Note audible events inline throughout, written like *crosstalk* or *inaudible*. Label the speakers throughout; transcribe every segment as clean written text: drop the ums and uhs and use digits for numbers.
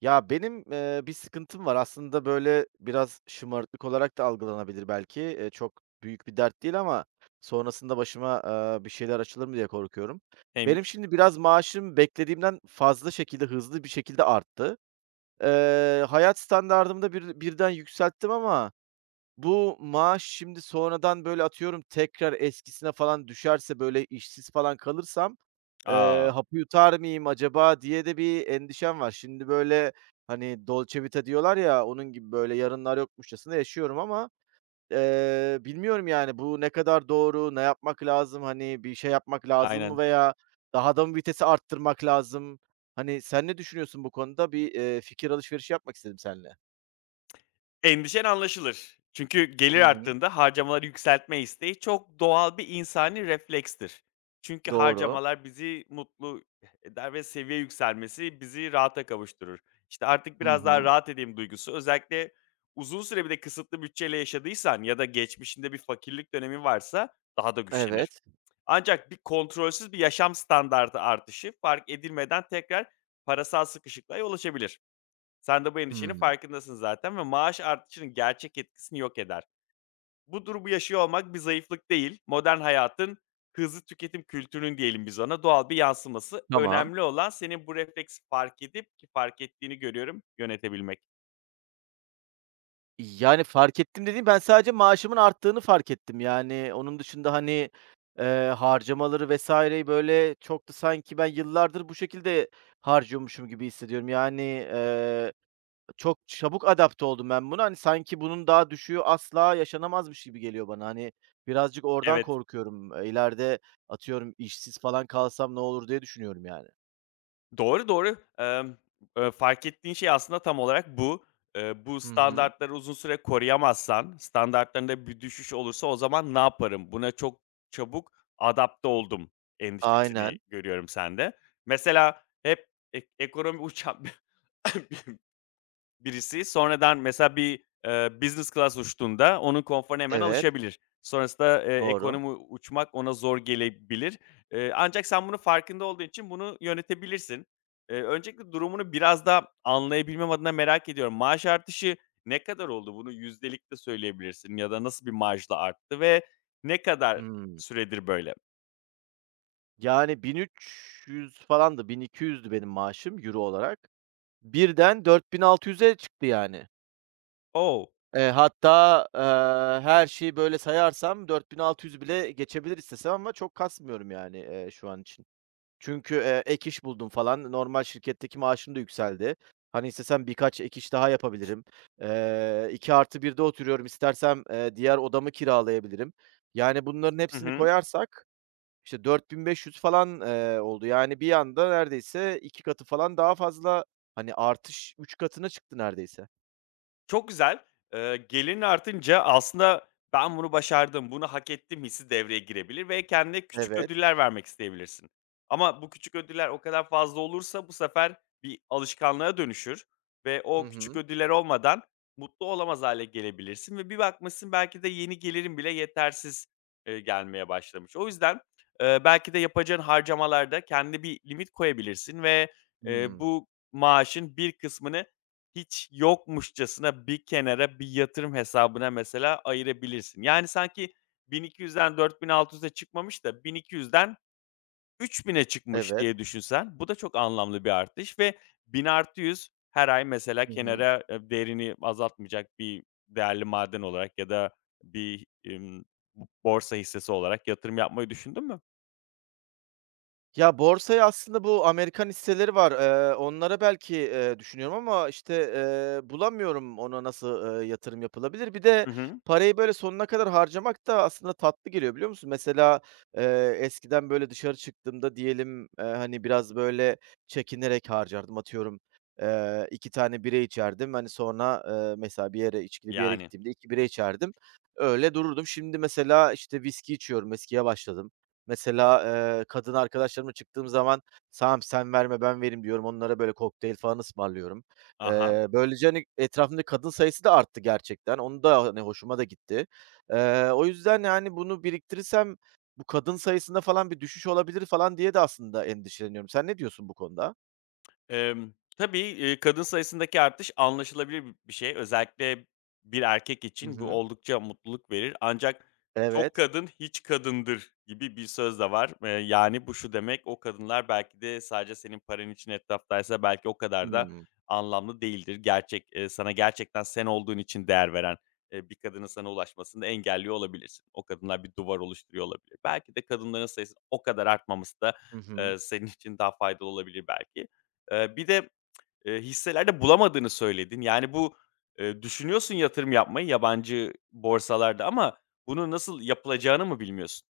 Speaker 1: Ya, benim, bir sıkıntım var. Aslında, böyle, biraz şımarıklık olarak da algılanabilir belki. Çok büyük bir dert değil ama sonrasında başıma, bir şeyler açılır mı diye korkuyorum. Benim
Speaker 2: Neymiş?
Speaker 1: şimdi biraz maaşım beklediğimden fazla şekilde, hızlı bir şekilde arttı. Hayat standardımı da birden yükselttim ama bu maaş şimdi sonradan, böyle, atıyorum, tekrar eskisine falan düşerse, böyle, işsiz falan kalırsam,
Speaker 2: A!
Speaker 1: hapı yutar mıyım acaba diye de bir endişem var. Şimdi, böyle, hani, Dolce Vita diyorlar ya, onun gibi, böyle, yarınlar yokmuşçasına yaşıyorum ama, bilmiyorum, yani, bu ne kadar doğru, ne yapmak lazım, hani, bir şey yapmak lazım mı
Speaker 2: Aynen.
Speaker 1: veya daha da mı vitesi arttırmak lazım? Hani, sen ne düşünüyorsun bu konuda? Bir, fikir alışverişi yapmak istedim seninle.
Speaker 2: Endişen anlaşılır. Çünkü
Speaker 1: Hı
Speaker 2: gelir
Speaker 1: hı.
Speaker 2: arttığında harcamaları yükseltme isteği çok doğal bir insani reflekstir. Çünkü
Speaker 1: Doğru.
Speaker 2: harcamalar bizi mutlu eder ve seviye yükselmesi bizi rahata kavuşturur. İşte, "Artık
Speaker 1: Hı
Speaker 2: biraz daha
Speaker 1: hı.
Speaker 2: rahat edeyim." duygusu özellikle uzun süre bir de kısıtlı bütçeyle yaşadıysan ya da geçmişinde bir fakirlik dönemi varsa daha da güçlenir.
Speaker 1: Evet.
Speaker 2: Ancak bir kontrolsüz bir yaşam standardı artışı fark edilmeden tekrar parasal sıkışıklığa yol açabilir. Sen de bu endişenin
Speaker 1: Hımm.
Speaker 2: farkındasın zaten ve maaş artışının gerçek etkisini yok eder. Bu durumu yaşıyor olmak bir zayıflık değil, modern hayatın hızlı tüketim kültürünün diyelim biz ona doğal bir yansıması.
Speaker 1: Tamam.
Speaker 2: Önemli olan senin bu refleksi fark edip ki fark ettiğini görüyorum, yönetebilmek.
Speaker 1: Yani, fark ettim dediğim, ben sadece maaşımın arttığını fark ettim. Yani, onun dışında, hani, harcamaları vs.'yi böyle çok da sanki ben yıllardır bu şekilde harcıyormuşum gibi hissediyorum. Yani, çok çabuk adapte oldum ben buna. Hani, sanki bunun daha düşüğü asla yaşanamazmış gibi geliyor bana. Hani, birazcık oradan
Speaker 2: Evet.
Speaker 1: korkuyorum. İleride atıyorum işsiz falan kalsam ne olur diye düşünüyorum yani.
Speaker 2: Doğru, doğru. Fark ettiğin şey aslında tam olarak bu. Bu
Speaker 1: Hı hı.
Speaker 2: standartları uzun süre koruyamazsan, standartlarında bir düşüş olursa o zaman ne yaparım? Buna çok çabuk adapte oldum endişesini
Speaker 1: Aynen.
Speaker 2: görüyorum sende. Mesela hep ekonomi uçan *laughs* Birisi sonradan mesela bir, business class uçtuğunda onun konforuna hemen
Speaker 1: Evet.
Speaker 2: alışabilir. Sonrasında,
Speaker 1: Doğru.
Speaker 2: ekonomi uçmak ona zor gelebilir. Ancak sen bunu farkında olduğun için bunu yönetebilirsin. Öncelikle durumunu biraz daha anlayabilmem adına merak ediyorum. Maaş artışı ne kadar oldu? Bunu yüzdelik de söyleyebilirsin ya da nasıl bir marjla arttı ve ne kadar
Speaker 1: Hıı.
Speaker 2: süredir böyle?
Speaker 1: Yani 1300 falandı, 1200'dü benim maaşım euro olarak. Birden 4600'e çıktı yani.
Speaker 2: Oh.
Speaker 1: Hatta, her şeyi böyle sayarsam 4600'ü bile geçebilir istesem ama çok kasmıyorum yani, şu an için. Çünkü, ek iş buldum falan. Normal şirketteki maaşım da yükseldi. Hani, istesem birkaç ek iş daha yapabilirim. 2+1'de oturuyorum, istersem, diğer odamı kiralayabilirim. Yani bunların
Speaker 2: Hı
Speaker 1: hepsini
Speaker 2: hı.
Speaker 1: koyarsak işte 4.500 falan, oldu. Yani bir anda neredeyse iki katı falan daha fazla, hani, artış üç katına çıktı neredeyse.
Speaker 2: Çok güzel. Gelirin artınca aslında ben bunu başardım, bunu hak ettim hissi devreye girebilir ve kendine küçük
Speaker 1: Evet.
Speaker 2: ödüller vermek isteyebilirsin. Ama bu küçük ödüller o kadar fazla olursa bu sefer bir alışkanlığa dönüşür ve
Speaker 1: Hı
Speaker 2: o küçük
Speaker 1: hı.
Speaker 2: ödüller olmadan mutlu olamaz hale gelebilirsin ve bir bakmışsın belki de yeni gelirin bile yetersiz, gelmeye başlamış. O yüzden, belki de yapacağın harcamalarda kendi bir limit koyabilirsin ve,
Speaker 1: Hımm.
Speaker 2: bu maaşın bir kısmını hiç yokmuşçasına bir kenara bir yatırım hesabına mesela ayırabilirsin. Yani sanki 1.200'den 4.600'e çıkmamış da 1.200'den 3.000'e çıkmış
Speaker 1: Evet.
Speaker 2: diye düşünsen bu da çok anlamlı bir artış ve 1.000+100 her ay mesela
Speaker 1: Hı hı.
Speaker 2: kenara, değerini azaltmayacak bir değerli maden olarak ya da bir, borsa hissesi olarak yatırım yapmayı düşündün mü?
Speaker 1: Ya, borsaya aslında bu Amerikan hisseleri var. Onlara belki, düşünüyorum ama, işte, bulamıyorum ona nasıl, yatırım yapılabilir. Bir de
Speaker 2: Hı hı.
Speaker 1: parayı, böyle, sonuna kadar harcamak da aslında tatlı geliyor, biliyor musun? Mesela, eskiden, böyle, dışarı çıktığımda diyelim, hani, biraz, böyle, çekinerek harcardım. Atıyorum, 2 tane bira içerdim. Hani, sonra, mesela bir yere, içkili bir yere
Speaker 2: Yani.
Speaker 1: gittiğimde 2 bira içerdim. Öyle dururdum. Şimdi mesela, işte, viski içiyorum, viskiye başladım. Mesela, kadın arkadaşlarımla çıktığım zaman, "Tamam, sen verme, ben vereyim." diyorum. Onlara böyle kokteyl falan ısmarlıyorum.
Speaker 2: Ha.
Speaker 1: Böylece, hani, etrafımdaki kadın sayısı da arttı gerçekten. Onu da, hani, hoşuma da gitti. O yüzden, yani, bunu biriktirirsem bu kadın sayısında falan bir düşüş olabilir falan diye de aslında endişeleniyorum. Sen ne diyorsun bu konuda?
Speaker 2: Emm, tabii, kadın sayısındaki artış anlaşılabilir bir şey. Özellikle bir erkek
Speaker 1: Hı
Speaker 2: için bu
Speaker 1: hı.
Speaker 2: oldukça mutluluk verir. Ancak "Çok
Speaker 1: Evet.
Speaker 2: kadın hiç kadındır." gibi bir söz de var. Yani bu şu demek, o kadınlar belki de sadece senin paran için etraftaysa belki o kadar da
Speaker 1: Hımm.
Speaker 2: anlamlı değildir. Gerçek, sana gerçekten sen olduğun için değer veren, bir kadının sana ulaşmasını engelliyor olabilirsin. O kadınlar bir duvar oluşturuyor olabilir. Belki de kadınların sayısının o kadar artmaması da,
Speaker 1: Hı hı.
Speaker 2: senin için daha faydalı olabilir belki. Bir de, hisselerde bulamadığını söyledin. Yani, bu, düşünüyorsun yatırım yapmayı yabancı borsalarda ama bunu nasıl yapılacağını mı bilmiyorsun?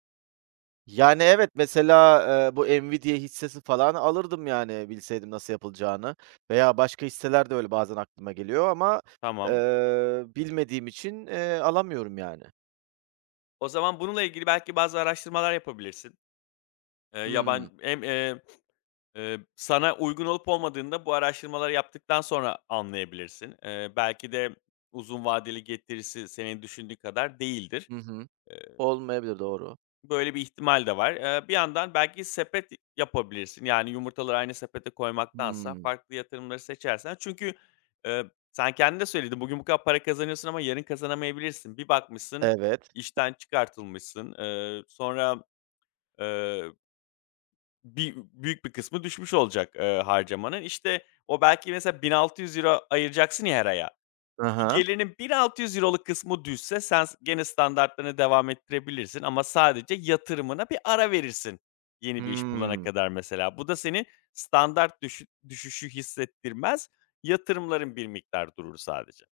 Speaker 1: Yani, evet, mesela, bu Nvidia hissesi falan alırdım, yani, bilseydim nasıl yapılacağını veya başka hisseler de öyle bazen aklıma geliyor ama,
Speaker 2: Tamam.
Speaker 1: bilmediğim için, alamıyorum, yani.
Speaker 2: O zaman bununla ilgili belki bazı araştırmalar yapabilirsin. Eee,
Speaker 1: Hımm.
Speaker 2: yaban hem, eee, sana uygun olup olmadığını da bu araştırmaları yaptıktan sonra anlayabilirsin. Belki de uzun vadeli getirisi senin düşündüğün kadar değildir.
Speaker 1: Hı hı. Olmayabilir, doğru.
Speaker 2: Böyle bir ihtimal de var. Bir yandan belki sepet yapabilirsin. Yani, yumurtaları aynı sepete koymaktansa
Speaker 1: Hımm.
Speaker 2: farklı yatırımları seçersen çünkü, eee, sen kendin de söyledin, bugün bu kadar para kazanıyorsun ama yarın kazanamayabilirsin. Bir bakmışsın,
Speaker 1: Evet.
Speaker 2: işten çıkartılmışsın. Sonra, eee, büyük bir kısmı düşmüş olacak, harcamanın. İşte, o belki mesela €1.600 ayıracaksın ya her aya.
Speaker 1: Hı hı.
Speaker 2: Gelirinin €1.600'luk kısmı düşse sen gene standartlarına devam ettirebilirsin ama sadece yatırımına bir ara verirsin yeni bir iş bulana
Speaker 1: Hmm.
Speaker 2: kadar mesela. Bu da seni standart düşüşü hissettirmez. Yatırımların bir miktar durur sadece.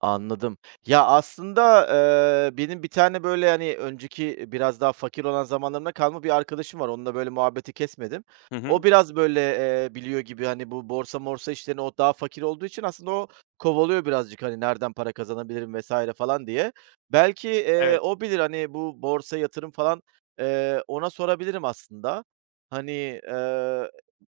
Speaker 1: Anladım. Ya, aslında, benim bir tane, böyle, hani, önceki biraz daha fakir olan zamanlarımdan kalma bir arkadaşım var. Onunla, böyle, muhabbeti kesmedim.
Speaker 2: Hı
Speaker 1: O
Speaker 2: hı.
Speaker 1: biraz, böyle, biliyor gibi, hani, bu borsa morsa işlerini o daha fakir olduğu için aslında o kovalıyor birazcık, hani, nereden para kazanabilirim vesaire falan diye. Belki,
Speaker 2: Evet,
Speaker 1: o bilir, hani, bu borsa, yatırım falan, ona sorabilirim aslında. Hani,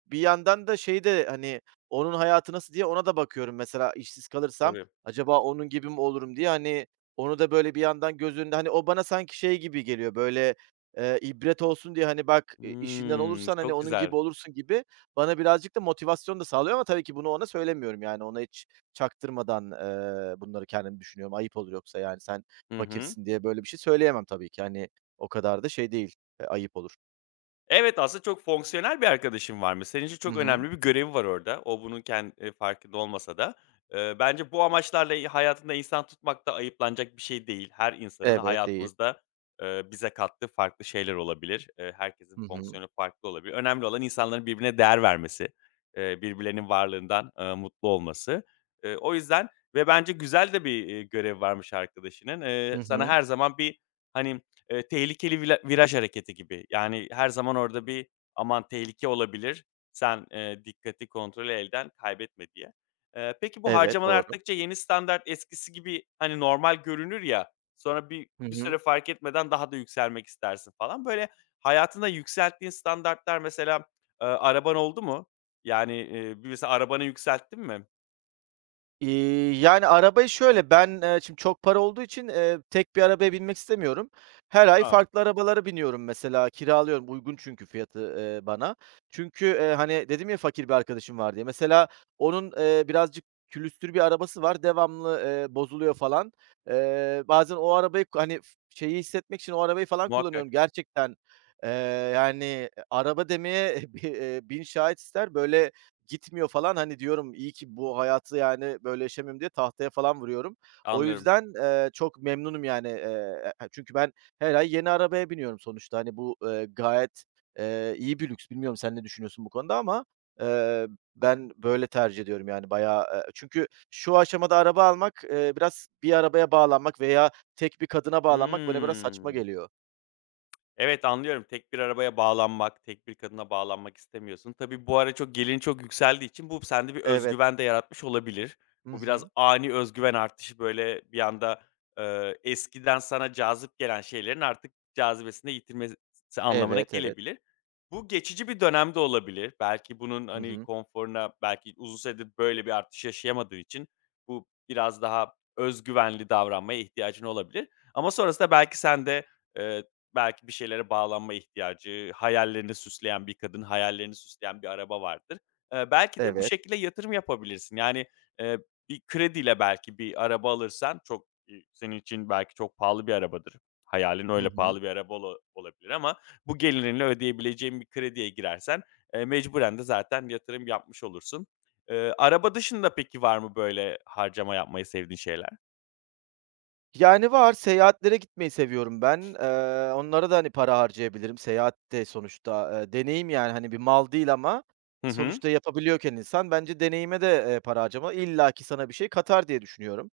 Speaker 1: bir yandan da şey de, hani, onun hayatı nasıl diye ona da bakıyorum mesela işsiz kalırsam
Speaker 2: tabii.
Speaker 1: acaba onun gibi mi olurum diye, hani, onu da böyle bir yandan göz önünde. Hani, o bana sanki şey gibi geliyor, böyle, ibret olsun diye, hani, "Bak, işinden
Speaker 2: Hımm,
Speaker 1: olursan, hani,
Speaker 2: çok
Speaker 1: onun
Speaker 2: güzel.
Speaker 1: gibi olursun." gibi bana birazcık da motivasyon da sağlıyor ama tabii ki bunu ona söylemiyorum, yani, ona hiç çaktırmadan, bunları kendim düşünüyorum. Ayıp olur yoksa, yani, "Sen
Speaker 2: Hı hı.
Speaker 1: fakirsin." diye böyle bir şey söyleyemem tabii ki. Hani, o kadar da şey değil, ayıp olur.
Speaker 2: Evet, aslında çok fonksiyonel bir arkadaşın varmış. Senin için
Speaker 1: Hı
Speaker 2: çok
Speaker 1: hı.
Speaker 2: önemli bir görevi var orada. O bunun kendi farkında olmasa da. Bence bu amaçlarla hayatında insan tutmak da ayıplanacak bir şey değil. Her insanın
Speaker 1: Evet, değil.
Speaker 2: hayatımızda, bize kattığı farklı şeyler olabilir. Herkesin
Speaker 1: Hı hı.
Speaker 2: fonksiyonu farklı olabilir. Önemli olan insanların birbirine değer vermesi, birbirlerinin varlığından, mutlu olması. O yüzden ve bence güzel de bir, görevi varmış arkadaşının.
Speaker 1: Hı
Speaker 2: Sana
Speaker 1: hı.
Speaker 2: her zaman bir, hani, tehlikeli viraj hareketi gibi. Yani, her zaman orada bir, "Aman tehlike olabilir, sen, dikkati kontrolü elden kaybetme." diye. Peki bu
Speaker 1: Evet,
Speaker 2: harcamalar
Speaker 1: doğru.
Speaker 2: arttıkça yeni standart eskisi gibi, hani, normal görünür ya, sonra
Speaker 1: Hı
Speaker 2: bir
Speaker 1: hı.
Speaker 2: süre fark etmeden daha da yükselmek istersin falan. Böyle hayatında yükselttiğin standartlar mesela, araban oldu mu? Yani, bir mesela arabanı yükselttin mi?
Speaker 1: İii, yani, arabayı şöyle, ben, şimdi çok para olduğu için, tek bir arabaya binmek istemiyorum. Her ay
Speaker 2: A!
Speaker 1: farklı arabalara biniyorum mesela, kiralıyorum. Uygun çünkü fiyatı, bana. Çünkü, hani, dedim ya fakir bir arkadaşım var diye. Mesela onun, birazcık külüstür bir arabası var. Devamlı, bozuluyor falan. Bazen o arabayı, hani, şeyi hissetmek için o arabayı falan
Speaker 2: Muhakkak.
Speaker 1: kullanıyorum. Gerçekten, eee, yani, araba demeye *laughs* bi bin şahit ister. Böyle, gitmiyor falan. Hani, diyorum, iyi ki bu hayatı, yani, böyle yaşamıyorum diye tahtaya falan vuruyorum. O
Speaker 2: Anlıyorum.
Speaker 1: yüzden, çok memnunum, yani. Çünkü ben her ay yeni arabaya biniyorum sonuçta. Hani, bu, gayet, iyi bir lüks. Bilmiyorum sen ne düşünüyorsun bu konuda ama, eee, ben böyle tercih ediyorum, yani, bayağı, çünkü şu aşamada araba almak, biraz bir arabaya bağlanmak veya tek bir kadına bağlanmak bana biraz saçma
Speaker 2: Hıı.
Speaker 1: geliyor.
Speaker 2: Evet, anlıyorum. Tek bir arabaya bağlanmak, tek bir kadına bağlanmak istemiyorsun. Tabii bu ara çok gelin çok yükseldiği için bu sende bir
Speaker 1: Evet.
Speaker 2: özgüven de yaratmış olabilir.
Speaker 1: Hı
Speaker 2: Bu biraz
Speaker 1: hı.
Speaker 2: ani özgüven artışı, böyle, bir anda, eskiden sana cazip gelen şeylerin artık cazibesini yitirmesi anlamına
Speaker 1: Evet, evet.
Speaker 2: gelebilir. Bu geçici bir dönem de olabilir. Belki bunun,
Speaker 1: Hı
Speaker 2: hani,
Speaker 1: hı.
Speaker 2: konforuna belki uzun süredir böyle bir artış yaşayamadığı için bu biraz daha özgüvenli davranmaya ihtiyacın olabilir ama sonrasında belki sen de, belki bir şeylere bağlanma ihtiyacı, hayallerini süsleyen bir kadın, hayallerini süsleyen bir araba vardır. Belki de bu
Speaker 1: Evet.
Speaker 2: şekilde yatırım yapabilirsin. Yani, eee, bir krediyle belki bir araba alırsan çok, senin için belki çok pahalı bir arabadır. Hayalin
Speaker 1: Hı
Speaker 2: öyle
Speaker 1: hı.
Speaker 2: pahalı bir araba olabilir ama bu gelirinle ödeyebileceğin bir krediye girersen, mecburen de zaten yatırım yapmış olursun. Araba dışında peki var mı böyle harcama yapmayı sevdiğin şeyler?
Speaker 1: Yani var, seyahatlere gitmeyi seviyorum ben. Onlara da, hani, para harcayabilirim. Seyahat de sonuçta, deneyim, yani, hani, bir mal değil ama
Speaker 2: Hı hı.
Speaker 1: sonuçta yapabiliyorken insan bence deneyime de, para harcaman illaki sana bir şey katar diye düşünüyorum.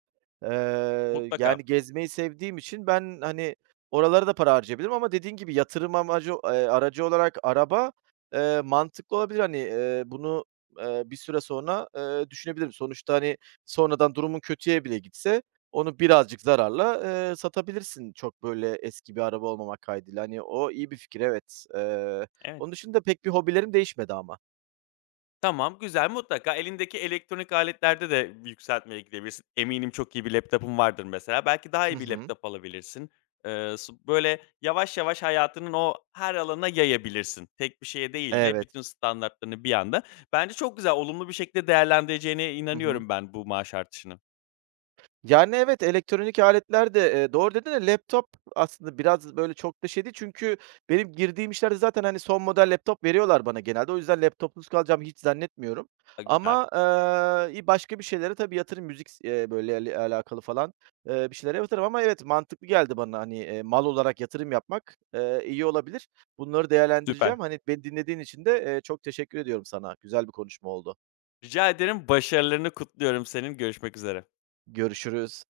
Speaker 2: Mutlaka.
Speaker 1: Yani gezmeyi sevdiğim için ben, hani, oralara da para harcayabilirim ama dediğin gibi yatırım amacı aracı olarak araba, mantıklı olabilir. Hani, bunu, bir süre sonra, düşünebilirim. Sonuçta, hani, sonradan durumun kötüye bile gitse onu birazcık zararla, satabilirsin çok böyle eski bir araba olmamak kaydıyla. Hani, o iyi bir fikir, evet.
Speaker 2: Evet.
Speaker 1: Onun dışında pek bir hobilerim değişmedi ama.
Speaker 2: Tamam, güzel. Mutlaka elindeki elektronik aletlerde de yükseltmeye gidebilirsin. Eminim çok iyi bir laptop'un vardır mesela. Belki daha
Speaker 1: Hı
Speaker 2: iyi bir
Speaker 1: hı.
Speaker 2: laptop alabilirsin. S böyle yavaş yavaş hayatının o her alanına yayabilirsin. Tek bir şeye değil de
Speaker 1: Evet.
Speaker 2: bütün standartlarını bir anda. Bence çok güzel, olumlu bir şekilde değerlendireceğine
Speaker 1: Hı hı.
Speaker 2: inanıyorum ben bu maaş artışını.
Speaker 1: Yani, evet, elektronik aletler de, doğru dedin de laptop aslında biraz, böyle, çok da şey değil çünkü benim girdiğim işlerde zaten, hani, son model laptop veriyorlar bana genelde. O yüzden laptopsuz kalacağımı hiç zannetmiyorum
Speaker 2: A, güzel,
Speaker 1: ama, başka bir şeylere tabii yatırım. Müzik s Böyle, alakalı falan, bir şeylere yatırım ama evet, mantıklı geldi bana, hani, mal olarak yatırım yapmak, iyi olabilir. Bunları
Speaker 2: süper.
Speaker 1: değerlendireceğim. Hani, beni dinlediğin için de, çok teşekkür ediyorum sana. Güzel bir konuşma oldu.
Speaker 2: Rica ederim, başarılarını kutluyorum senin. Görüşmek üzere.
Speaker 1: Görüşürüz.